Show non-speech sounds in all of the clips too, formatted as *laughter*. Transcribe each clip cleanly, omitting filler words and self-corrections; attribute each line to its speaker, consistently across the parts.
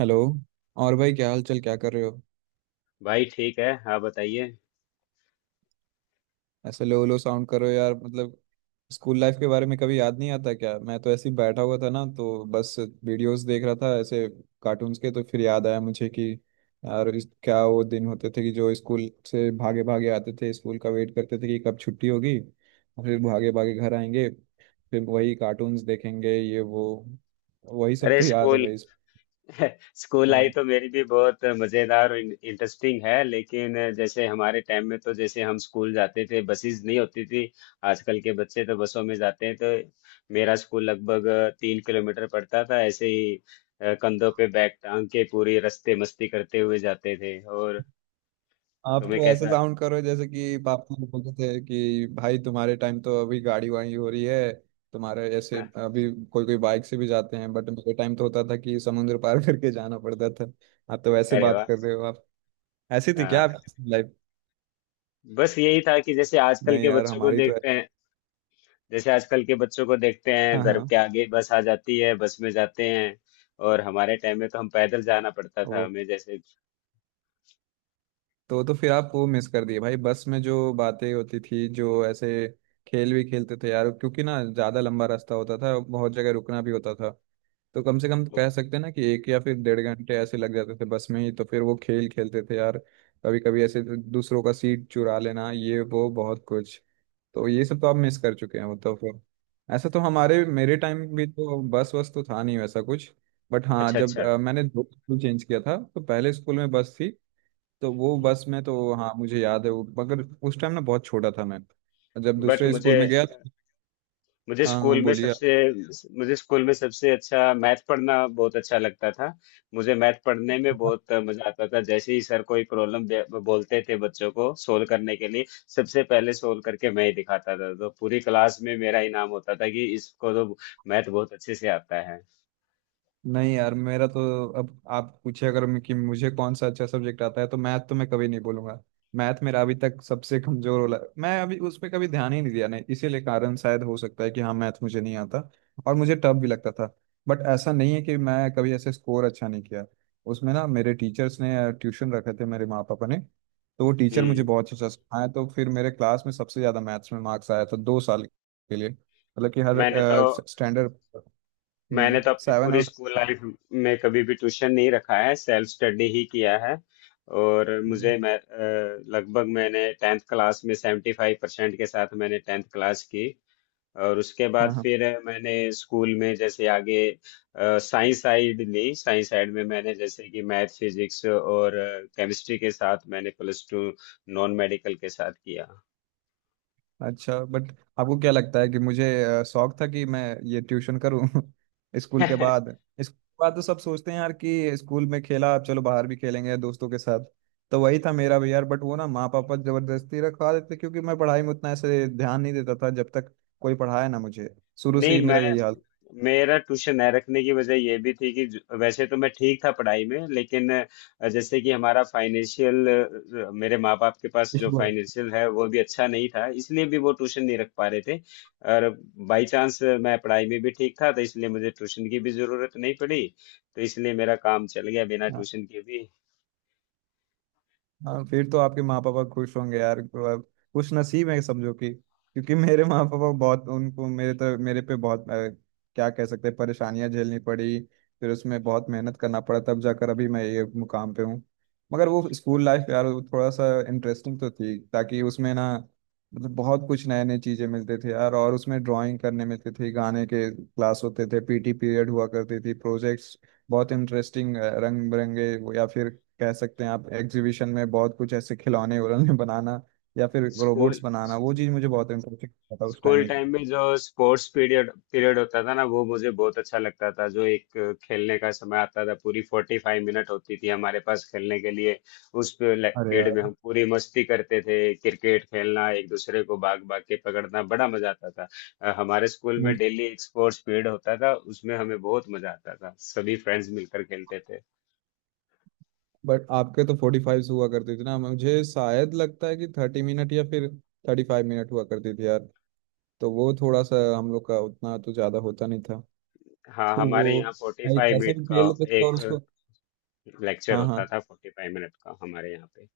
Speaker 1: Hello. और भाई क्या हाल चाल, क्या कर रहे हो?
Speaker 2: भाई ठीक है। आप बताइए।
Speaker 1: ऐसे लो लो साउंड कर रहे हो यार। मतलब स्कूल लाइफ के बारे में कभी याद नहीं आता क्या? मैं तो ऐसे ही बैठा हुआ था ना, तो बस वीडियोस देख रहा था, ऐसे कार्टून्स के। तो फिर याद आया मुझे कि यार क्या वो दिन होते थे कि जो स्कूल से भागे भागे आते थे। स्कूल का वेट करते थे कि कब छुट्टी होगी और फिर भागे भागे घर आएंगे, फिर वही कार्टून्स देखेंगे, ये वो। वही सब
Speaker 2: अरे
Speaker 1: तो याद है
Speaker 2: स्कूल
Speaker 1: भाई।
Speaker 2: *laughs* स्कूल लाइफ
Speaker 1: हाँ,
Speaker 2: तो मेरी भी बहुत मज़ेदार और इंटरेस्टिंग है। लेकिन जैसे हमारे टाइम में तो जैसे हम स्कूल जाते थे बसेस नहीं होती थी। आजकल के बच्चे तो बसों में जाते हैं, तो मेरा स्कूल लगभग 3 किलोमीटर पड़ता था ऐसे ही। कंधों पे बैग टांग के पूरी रास्ते मस्ती करते हुए जाते थे। और
Speaker 1: आप
Speaker 2: तुम्हें
Speaker 1: तो ऐसे
Speaker 2: कैसा?
Speaker 1: साउंड करो जैसे कि पापा लोग बोलते थे कि भाई तुम्हारे टाइम तो अभी गाड़ी वाड़ी हो रही है, तुम्हारे ऐसे।
Speaker 2: *laughs*
Speaker 1: अभी कोई कोई बाइक से भी जाते हैं, बट मेरे टाइम तो होता था कि समुद्र पार *laughs* करके जाना पड़ता था। आप तो वैसे
Speaker 2: अरे
Speaker 1: बात
Speaker 2: वाह।
Speaker 1: कर रहे हो, आप ऐसी थी क्या
Speaker 2: हाँ,
Speaker 1: आपकी *laughs* लाइफ?
Speaker 2: बस यही था कि जैसे आजकल
Speaker 1: नहीं
Speaker 2: के
Speaker 1: यार,
Speaker 2: बच्चों को
Speaker 1: हमारी तो।
Speaker 2: देखते हैं, जैसे आजकल के बच्चों को देखते हैं
Speaker 1: हाँ
Speaker 2: घर
Speaker 1: हाँ।
Speaker 2: के आगे बस आ जाती है, बस में जाते हैं। और हमारे टाइम में तो हम पैदल जाना पड़ता था
Speaker 1: वो
Speaker 2: हमें, जैसे।
Speaker 1: तो फिर आप वो मिस कर दिए भाई, बस में जो बातें होती थी, जो ऐसे खेल भी खेलते थे यार। क्योंकि ना ज़्यादा लंबा रास्ता होता था, बहुत जगह रुकना भी होता था, तो कम से कम कह सकते हैं ना कि 1 या फिर 1.5 घंटे ऐसे लग जाते थे बस में ही। तो फिर वो खेल खेलते थे यार, कभी कभी ऐसे दूसरों का सीट चुरा लेना, ये वो बहुत कुछ। तो ये सब तो आप मिस कर चुके हैं, मतलब। तो ऐसा तो हमारे
Speaker 2: हाँ।
Speaker 1: मेरे टाइम भी तो बस वस तो था नहीं, वैसा कुछ। बट हाँ,
Speaker 2: अच्छा
Speaker 1: जब
Speaker 2: अच्छा।
Speaker 1: मैंने 2 स्कूल चेंज किया था, तो पहले स्कूल में बस थी। तो वो बस में तो हाँ, मुझे याद है वो। मगर उस टाइम ना बहुत छोटा था मैं, जब
Speaker 2: बट
Speaker 1: दूसरे
Speaker 2: मुझे
Speaker 1: स्कूल में गया।
Speaker 2: मुझे
Speaker 1: हाँ
Speaker 2: स्कूल
Speaker 1: हाँ,
Speaker 2: में
Speaker 1: बोलिए।
Speaker 2: सबसे मुझे स्कूल में सबसे अच्छा मैथ पढ़ना बहुत अच्छा लगता था। मुझे मैथ पढ़ने में बहुत मजा आता था। जैसे ही सर कोई प्रॉब्लम बोलते थे बच्चों को सोल्व करने के लिए, सबसे पहले सोल्व करके मैं ही दिखाता था। तो पूरी क्लास में मेरा इनाम होता था कि इसको तो मैथ बहुत अच्छे से आता है।
Speaker 1: नहीं यार, मेरा तो। अब आप पूछे अगर मैं कि मुझे कौन सा अच्छा सब्जेक्ट आता है, तो मैथ तो मैं कभी नहीं बोलूंगा। मैथ मेरा अभी तक सबसे कमजोर वाला। मैं अभी उस पर कभी ध्यान ही नहीं दिया, नहीं, इसीलिए कारण शायद हो सकता है कि हाँ, मैथ मुझे नहीं आता। और मुझे टफ भी लगता था। बट ऐसा नहीं है कि मैं कभी ऐसे स्कोर अच्छा नहीं किया। उसमें ना मेरे टीचर्स ने, ट्यूशन रखे थे मेरे माँ पापा ने, तो वो टीचर मुझे
Speaker 2: हम्म,
Speaker 1: बहुत अच्छा सिखाए। तो फिर मेरे क्लास में सबसे ज्यादा मैथ्स में मार्क्स आया था 2 साल के लिए, मतलब कि हर
Speaker 2: मैंने तो
Speaker 1: स्टैंडर्ड।
Speaker 2: मैंने तो अपनी
Speaker 1: 7
Speaker 2: पूरी
Speaker 1: और।
Speaker 2: स्कूल लाइफ में कभी भी ट्यूशन नहीं रखा है, सेल्फ स्टडी ही किया है। और
Speaker 1: हम्म,
Speaker 2: लगभग मैंने टेंथ क्लास में 75% के साथ मैंने टेंथ क्लास की। और उसके बाद
Speaker 1: हाँ हाँ।
Speaker 2: फिर मैंने स्कूल में जैसे आगे साइंस साइड ली। साइंस साइड में मैंने जैसे कि मैथ फिजिक्स और केमिस्ट्री के साथ मैंने प्लस टू नॉन मेडिकल के साथ किया।
Speaker 1: अच्छा बट आपको क्या लगता है कि मुझे शौक था कि मैं ये ट्यूशन करूँ *laughs* स्कूल के बाद?
Speaker 2: *laughs*
Speaker 1: स्कूल के बाद तो सब सोचते हैं यार कि स्कूल में खेला, अब चलो बाहर भी खेलेंगे दोस्तों के साथ। तो वही था मेरा भी यार, बट वो ना माँ पापा जबरदस्ती रखवा देते क्योंकि मैं पढ़ाई में उतना ऐसे ध्यान नहीं देता था जब तक कोई पढ़ाया ना मुझे। शुरू से ही
Speaker 2: नहीं,
Speaker 1: मेरा
Speaker 2: मैं
Speaker 1: यही हाल।
Speaker 2: मेरा ट्यूशन न रखने की वजह ये भी थी कि वैसे तो मैं ठीक था पढ़ाई में, लेकिन जैसे कि हमारा फाइनेंशियल मेरे माँ बाप के पास जो
Speaker 1: इसको-
Speaker 2: फाइनेंशियल है वो भी अच्छा नहीं था, इसलिए भी वो ट्यूशन नहीं रख पा रहे थे। और बाई चांस मैं पढ़ाई में भी ठीक था, तो इसलिए मुझे ट्यूशन की भी जरूरत नहीं पड़ी। तो इसलिए मेरा काम चल गया बिना
Speaker 1: हाँ
Speaker 2: ट्यूशन के भी।
Speaker 1: हाँ। फिर तो आपके माँ पापा खुश होंगे यार। तो अब खुश नसीब है समझो, कि क्योंकि मेरे माँ पापा बहुत, उनको मेरे पे बहुत क्या कह सकते हैं, परेशानियां झेलनी पड़ी। फिर उसमें बहुत मेहनत करना पड़ा, तब जाकर अभी मैं ये मुकाम पे हूँ। मगर वो स्कूल लाइफ यार, वो थोड़ा सा इंटरेस्टिंग तो थी, ताकि उसमें ना, मतलब बहुत कुछ नए नए चीजें मिलते थे यार। और उसमें ड्राइंग करने मिलते थे, गाने के क्लास होते थे, पीटी पीरियड हुआ करती थी, प्रोजेक्ट्स बहुत इंटरेस्टिंग, रंग बिरंगे। या फिर कह सकते हैं आप एग्जीबिशन में बहुत कुछ ऐसे खिलौने उलौने *laughs* बनाना, या फिर रोबोट्स
Speaker 2: स्कूल
Speaker 1: बनाना, वो चीज़ मुझे बहुत इंटरेस्टिंग था उस टाइम
Speaker 2: स्कूल
Speaker 1: ही।
Speaker 2: टाइम में जो स्पोर्ट्स पीरियड पीरियड होता था ना, वो मुझे बहुत अच्छा लगता था। जो एक खेलने का समय आता था, पूरी 45 मिनट होती थी हमारे पास खेलने के लिए। उस
Speaker 1: अरे
Speaker 2: पीरियड
Speaker 1: यार।
Speaker 2: में हम पूरी मस्ती करते थे, क्रिकेट खेलना, एक दूसरे को भाग भाग के पकड़ना, बड़ा मजा आता था। हमारे स्कूल में
Speaker 1: मुझ
Speaker 2: डेली एक स्पोर्ट्स पीरियड होता था, उसमें हमें बहुत मजा आता था, सभी फ्रेंड्स मिलकर खेलते थे।
Speaker 1: बट आपके तो 45 हुआ करती थी ना, मुझे शायद लगता है कि 30 मिनट या फिर 35 मिनट हुआ करती थी यार। तो वो थोड़ा सा हम लोग का उतना तो ज्यादा होता नहीं था।
Speaker 2: हाँ,
Speaker 1: तो वो
Speaker 2: हमारे यहाँ फोर्टी
Speaker 1: भाई
Speaker 2: फाइव
Speaker 1: कैसे
Speaker 2: मिनट
Speaker 1: भी खेल
Speaker 2: का
Speaker 1: लेते थे, और
Speaker 2: एक
Speaker 1: उसको।
Speaker 2: लेक्चर
Speaker 1: हाँ हाँ।
Speaker 2: होता था, 45 मिनट का हमारे यहाँ पे।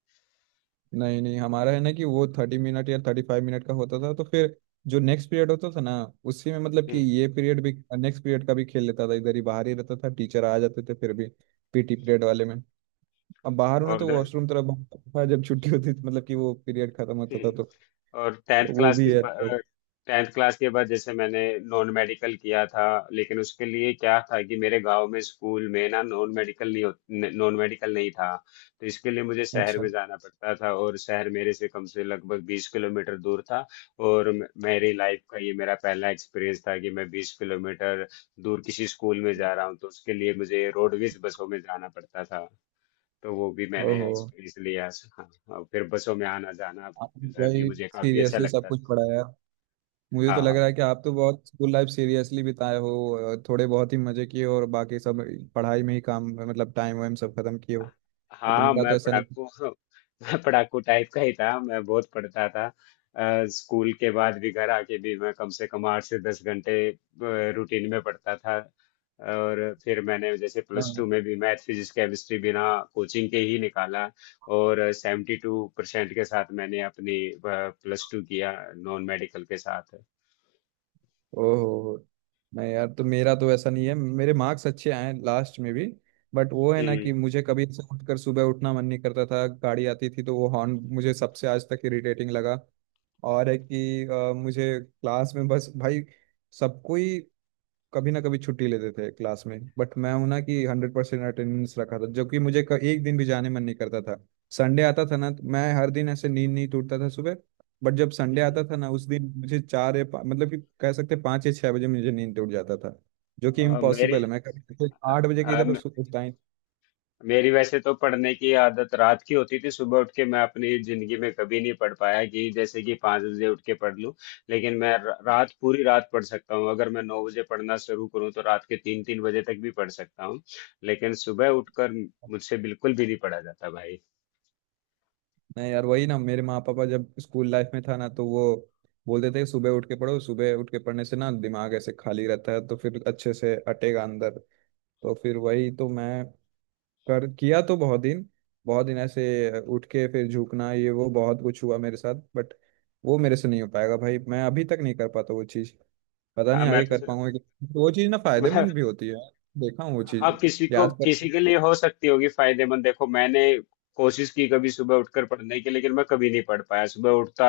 Speaker 1: नहीं नहीं, हमारा है ना कि वो 30 मिनट या 35 मिनट का होता था, तो फिर जो नेक्स्ट पीरियड होता था ना, उसी में मतलब कि
Speaker 2: हम्म,
Speaker 1: ये पीरियड भी, नेक्स्ट पीरियड का भी खेल लेता था। इधर ही बाहर ही रहता था, टीचर आ जाते थे फिर भी। पीटी पीरियड वाले में अब बाहर होना,
Speaker 2: और
Speaker 1: तो
Speaker 2: उधर
Speaker 1: वॉशरूम तरफ बाहर *laughs* था जब छुट्टी होती थी, मतलब कि वो पीरियड खत्म होता था तो।
Speaker 2: हम्म। और टेंथ
Speaker 1: तो वो
Speaker 2: क्लास के
Speaker 1: भी है
Speaker 2: बाद
Speaker 1: तो।
Speaker 2: जैसे मैंने नॉन मेडिकल किया था। लेकिन उसके लिए क्या था कि मेरे गांव में स्कूल में ना नॉन मेडिकल नहीं था। तो इसके लिए मुझे शहर
Speaker 1: अच्छा।
Speaker 2: में जाना पड़ता था, और शहर मेरे से कम से लगभग 20 किलोमीटर दूर था। और मेरी लाइफ का ये मेरा पहला एक्सपीरियंस था कि मैं 20 किलोमीटर दूर किसी स्कूल में जा रहा हूँ, तो उसके लिए मुझे रोडवेज बसों में जाना पड़ता था। तो वो भी मैंने
Speaker 1: ओहो।
Speaker 2: एक्सपीरियंस लिया। हाँ, और फिर बसों में आना जाना
Speaker 1: आपने
Speaker 2: भी
Speaker 1: भाई
Speaker 2: मुझे काफी अच्छा
Speaker 1: सीरियसली सब
Speaker 2: लगता था।
Speaker 1: कुछ पढ़ाया। मुझे तो
Speaker 2: हाँ,
Speaker 1: लग
Speaker 2: हाँ,
Speaker 1: रहा है कि आप तो बहुत स्कूल लाइफ सीरियसली बिताए हो, थोड़े बहुत ही मजे किए हो, और बाकी सब पढ़ाई में ही काम, मतलब टाइम वाइम सब खत्म किए हो। बट
Speaker 2: हाँ।
Speaker 1: मेरा तो
Speaker 2: मैं
Speaker 1: ऐसा नहीं।
Speaker 2: पढ़ाकू *laughs* मैं पढ़ाकू टाइप का ही था, मैं बहुत पढ़ता था। स्कूल के बाद भी घर आके भी मैं कम से कम 8 से 10 घंटे रूटीन में पढ़ता था। और फिर मैंने जैसे प्लस
Speaker 1: हाँ।
Speaker 2: टू में भी मैथ फिजिक्स केमिस्ट्री बिना कोचिंग के ही निकाला, और 72% के साथ मैंने अपनी प्लस टू किया नॉन मेडिकल के साथ।
Speaker 1: ओहो। नहीं यार, तो मेरा तो ऐसा नहीं है, मेरे मार्क्स अच्छे आए लास्ट में भी। बट वो है ना कि मुझे कभी ऐसे उठकर सुबह उठना मन नहीं करता था, गाड़ी आती थी तो वो हॉर्न मुझे सबसे आज तक इरिटेटिंग लगा। और है कि मुझे क्लास में बस भाई, सबको ही कभी ना कभी छुट्टी लेते थे क्लास में, बट मैं हूं ना कि 100% अटेंडेंस रखा था, जबकि मुझे एक दिन भी जाने मन नहीं करता था। संडे आता था ना, तो मैं हर दिन ऐसे नींद नहीं टूटता था सुबह। बट जब संडे
Speaker 2: हम्म
Speaker 1: आता था ना, उस दिन मुझे मतलब कि कह सकते हैं 5 या 6 बजे मुझे नींद टूट जाता था, जो कि
Speaker 2: अ, मेरी
Speaker 1: इम्पॉसिबल है। मैं कभी जैसे
Speaker 2: अ,
Speaker 1: 8 बजे के
Speaker 2: अ,
Speaker 1: इधर उठता ही।
Speaker 2: मेरी वैसे तो पढ़ने की आदत रात की होती थी। सुबह उठ के मैं अपनी जिंदगी में कभी नहीं पढ़ पाया कि जैसे कि 5 बजे उठ के पढ़ लूं। लेकिन मैं रात पूरी रात पढ़ सकता हूँ। अगर मैं 9 बजे पढ़ना शुरू करूँ तो रात के तीन तीन बजे तक भी पढ़ सकता हूँ। लेकिन सुबह उठकर मुझसे बिल्कुल भी नहीं पढ़ा जाता भाई।
Speaker 1: नहीं यार, वही ना, मेरे माँ पापा जब स्कूल लाइफ में था ना, तो वो बोलते थे सुबह उठ के पढ़ो, सुबह उठ के पढ़ने से ना दिमाग ऐसे खाली रहता है, तो फिर अच्छे से अटेगा अंदर। तो फिर वही तो मैं कर किया तो बहुत दिन, बहुत दिन ऐसे उठ के फिर झुकना, ये वो बहुत कुछ हुआ मेरे साथ। बट वो मेरे से नहीं हो पाएगा भाई, मैं अभी तक नहीं कर पाता वो चीज़। पता
Speaker 2: हाँ,
Speaker 1: नहीं
Speaker 2: मैं
Speaker 1: आगे
Speaker 2: तो
Speaker 1: कर
Speaker 2: सिर्फ
Speaker 1: पाऊंगा कि, वो चीज़ ना फायदेमंद भी
Speaker 2: *laughs*
Speaker 1: होती है, देखा हूँ वो
Speaker 2: हाँ,
Speaker 1: चीज़।
Speaker 2: किसी को
Speaker 1: याद कर।
Speaker 2: किसी के लिए हो सकती होगी फायदेमंद। देखो मैंने कोशिश की कभी सुबह उठकर पढ़ने की, लेकिन मैं कभी नहीं पढ़ पाया। सुबह उठता,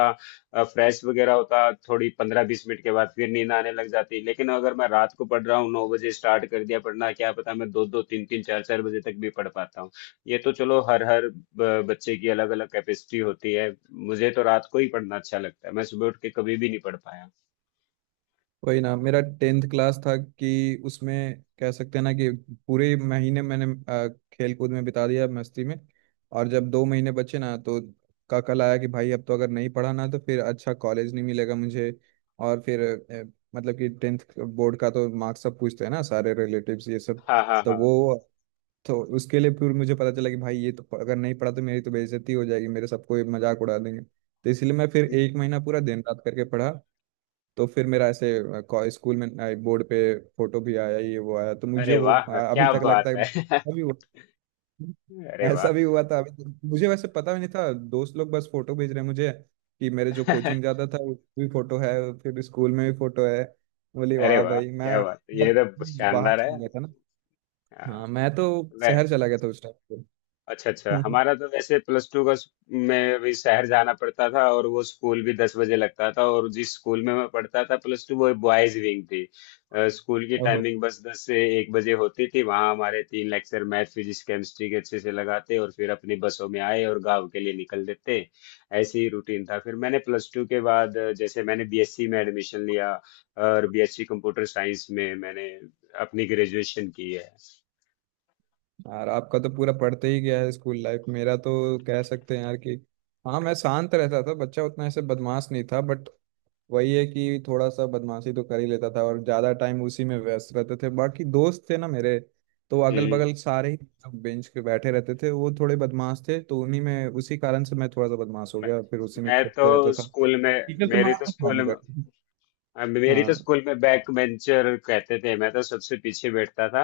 Speaker 2: फ्रेश वगैरह होता, थोड़ी 15 20 मिनट के बाद फिर नींद आने लग जाती। लेकिन अगर मैं रात को पढ़ रहा हूँ, 9 बजे स्टार्ट कर दिया पढ़ना, क्या पता मैं दो दो तीन तीन चार चार बजे तक भी पढ़ पाता हूँ। ये तो चलो, हर हर ब- बच्चे की अलग अलग कैपेसिटी होती है। मुझे तो रात को ही पढ़ना अच्छा लगता है, मैं सुबह उठ के कभी भी नहीं पढ़ पाया।
Speaker 1: वही ना, मेरा 10th क्लास था कि उसमें कह सकते हैं ना कि पूरे महीने मैंने खेल कूद में बिता दिया, मस्ती में। और जब 2 महीने बचे ना, तो काकल आया कि भाई अब तो अगर नहीं पढ़ा ना, तो फिर अच्छा कॉलेज नहीं मिलेगा मुझे। और फिर मतलब कि 10th बोर्ड का तो मार्क्स सब पूछते हैं ना, सारे रिलेटिव्स ये सब।
Speaker 2: हाँ, हाँ,
Speaker 1: तो
Speaker 2: हाँ।
Speaker 1: वो, तो उसके लिए फिर मुझे पता चला कि भाई ये तो अगर नहीं पढ़ा तो मेरी तो बेइज्जती हो जाएगी, मेरे सबको ये मजाक उड़ा देंगे, तो इसलिए मैं फिर 1 महीना पूरा दिन रात करके पढ़ा। तो फिर मेरा ऐसे स्कूल में बोर्ड पे फोटो भी आया, ये वो आया, तो मुझे
Speaker 2: अरे
Speaker 1: वो
Speaker 2: वाह,
Speaker 1: अभी
Speaker 2: क्या
Speaker 1: तक
Speaker 2: बात
Speaker 1: लगता है
Speaker 2: है!
Speaker 1: अभी वो
Speaker 2: *laughs* अरे वाह।
Speaker 1: ऐसा भी हुआ था। अभी तक मुझे वैसे पता भी नहीं था, दोस्त लोग बस फोटो भेज रहे हैं मुझे कि मेरे जो कोचिंग
Speaker 2: *laughs*
Speaker 1: जाता था उसमें भी फोटो है, फिर स्कूल में भी फोटो है। बोली
Speaker 2: अरे
Speaker 1: वाह
Speaker 2: वाह,
Speaker 1: भाई,
Speaker 2: क्या
Speaker 1: मैं
Speaker 2: बात है! ये
Speaker 1: बहुत
Speaker 2: तो
Speaker 1: बाहर
Speaker 2: शानदार है।
Speaker 1: चला गया था ना। हाँ,
Speaker 2: हाँ,
Speaker 1: मैं तो
Speaker 2: मैं
Speaker 1: शहर चला गया था उस टाइम
Speaker 2: अच्छा अच्छा।
Speaker 1: पे *laughs*
Speaker 2: हमारा तो वैसे प्लस टू का में अभी शहर जाना पड़ता था, और वो स्कूल भी 10 बजे लगता था। और जिस स्कूल में मैं पढ़ता था प्लस टू वो बॉयज विंग थी। स्कूल की
Speaker 1: ओहो।
Speaker 2: टाइमिंग बस 10 से 1 बजे होती थी। वहाँ हमारे तीन लेक्चर मैथ फिजिक्स केमिस्ट्री के अच्छे से लगाते, और फिर अपनी बसों में आए और गाँव के लिए निकल देते। ऐसे ही रूटीन था। फिर मैंने प्लस टू के बाद जैसे मैंने बीएससी में एडमिशन लिया। और बीएससी कंप्यूटर साइंस में मैंने अपनी ग्रेजुएशन की है।
Speaker 1: यार आपका तो पूरा पढ़ते ही गया है स्कूल लाइफ, मेरा तो कह सकते हैं यार कि हाँ, मैं शांत रहता था बच्चा, उतना ऐसे बदमाश नहीं था। बट वही है कि थोड़ा सा बदमाशी तो कर ही लेता था, और ज्यादा टाइम उसी में व्यस्त रहते थे। बाकी दोस्त थे ना मेरे, तो अगल
Speaker 2: हम्म
Speaker 1: बगल सारे ही बेंच पे बैठे रहते थे, वो थोड़े बदमाश थे, तो उन्हीं में, उसी कारण से मैं थोड़ा सा बदमाश हो
Speaker 2: मैं,
Speaker 1: गया, फिर उसी में
Speaker 2: मैं
Speaker 1: खेलते
Speaker 2: तो
Speaker 1: रहता था।
Speaker 2: स्कूल में
Speaker 1: टीचर तो
Speaker 2: मेरी तो
Speaker 1: मारता था
Speaker 2: स्कूल
Speaker 1: मगर।
Speaker 2: में- अब मेरी तो
Speaker 1: हाँ।
Speaker 2: स्कूल में बैक बेंचर कहते थे, मैं तो सबसे पीछे बैठता था।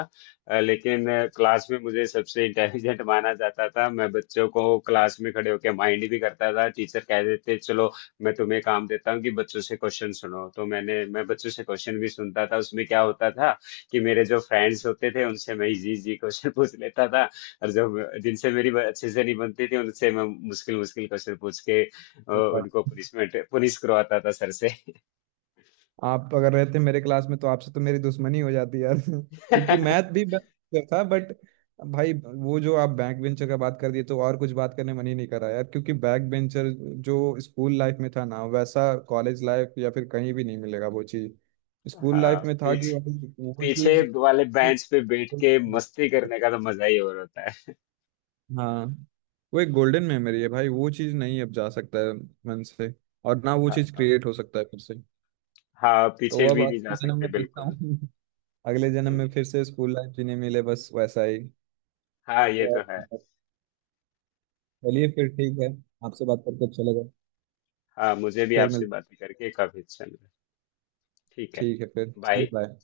Speaker 2: लेकिन क्लास में मुझे सबसे इंटेलिजेंट माना जाता था। मैं बच्चों को क्लास में खड़े होकर माइंड भी करता था। टीचर कह देते चलो, मैं तुम्हें काम देता हूँ कि बच्चों से क्वेश्चन सुनो। तो मैं बच्चों से क्वेश्चन भी सुनता था। उसमें क्या होता था कि मेरे जो फ्रेंड्स होते थे उनसे मैं इजी इजी क्वेश्चन *laughs* पूछ लेता था। और जब जिनसे मेरी अच्छे से नहीं बनती थी, उनसे मैं मुश्किल मुश्किल क्वेश्चन पूछ के उनको पनिशमेंट पुनिश करवाता था सर से।
Speaker 1: आप अगर रहते मेरे क्लास में तो आपसे तो मेरी दुश्मनी हो जाती यार *laughs* क्योंकि
Speaker 2: *laughs*
Speaker 1: मैथ भी बेस्ट था। बट भाई वो जो आप बैक बेंचर का बात कर दिए, तो और कुछ बात करने मन ही नहीं करा यार, क्योंकि बैक बेंचर जो स्कूल लाइफ में था ना, वैसा कॉलेज लाइफ या फिर कहीं भी नहीं मिलेगा वो चीज। स्कूल
Speaker 2: हाँ,
Speaker 1: लाइफ में था कि
Speaker 2: पीछे
Speaker 1: भाई वो
Speaker 2: पीछे
Speaker 1: चीज।
Speaker 2: वाले बेंच पे बैठ के मस्ती करने का तो मजा ही और होता है।
Speaker 1: हाँ, वो एक गोल्डन मेमोरी है भाई, वो चीज नहीं अब जा सकता है मन से, और ना वो चीज
Speaker 2: हाँ,
Speaker 1: क्रिएट हो सकता है फिर से।
Speaker 2: हाँ
Speaker 1: तो
Speaker 2: पीछे
Speaker 1: अब
Speaker 2: भी नहीं जा
Speaker 1: आपके जन्म
Speaker 2: सकते
Speaker 1: में देखता
Speaker 2: बिल्कुल।
Speaker 1: हूँ, अगले जन्म में
Speaker 2: हम्म,
Speaker 1: फिर से स्कूल लाइफ जीने मिले बस वैसा ही।
Speaker 2: हाँ ये तो है।
Speaker 1: और- चलिए फिर ठीक है, आपसे बात करके अच्छा लगा।
Speaker 2: हाँ, मुझे भी
Speaker 1: फिर
Speaker 2: आपसे
Speaker 1: मिल।
Speaker 2: बातें करके काफी अच्छा लगा। ठीक है।
Speaker 1: ठीक है, फिर चलिए,
Speaker 2: बाय।
Speaker 1: बाय।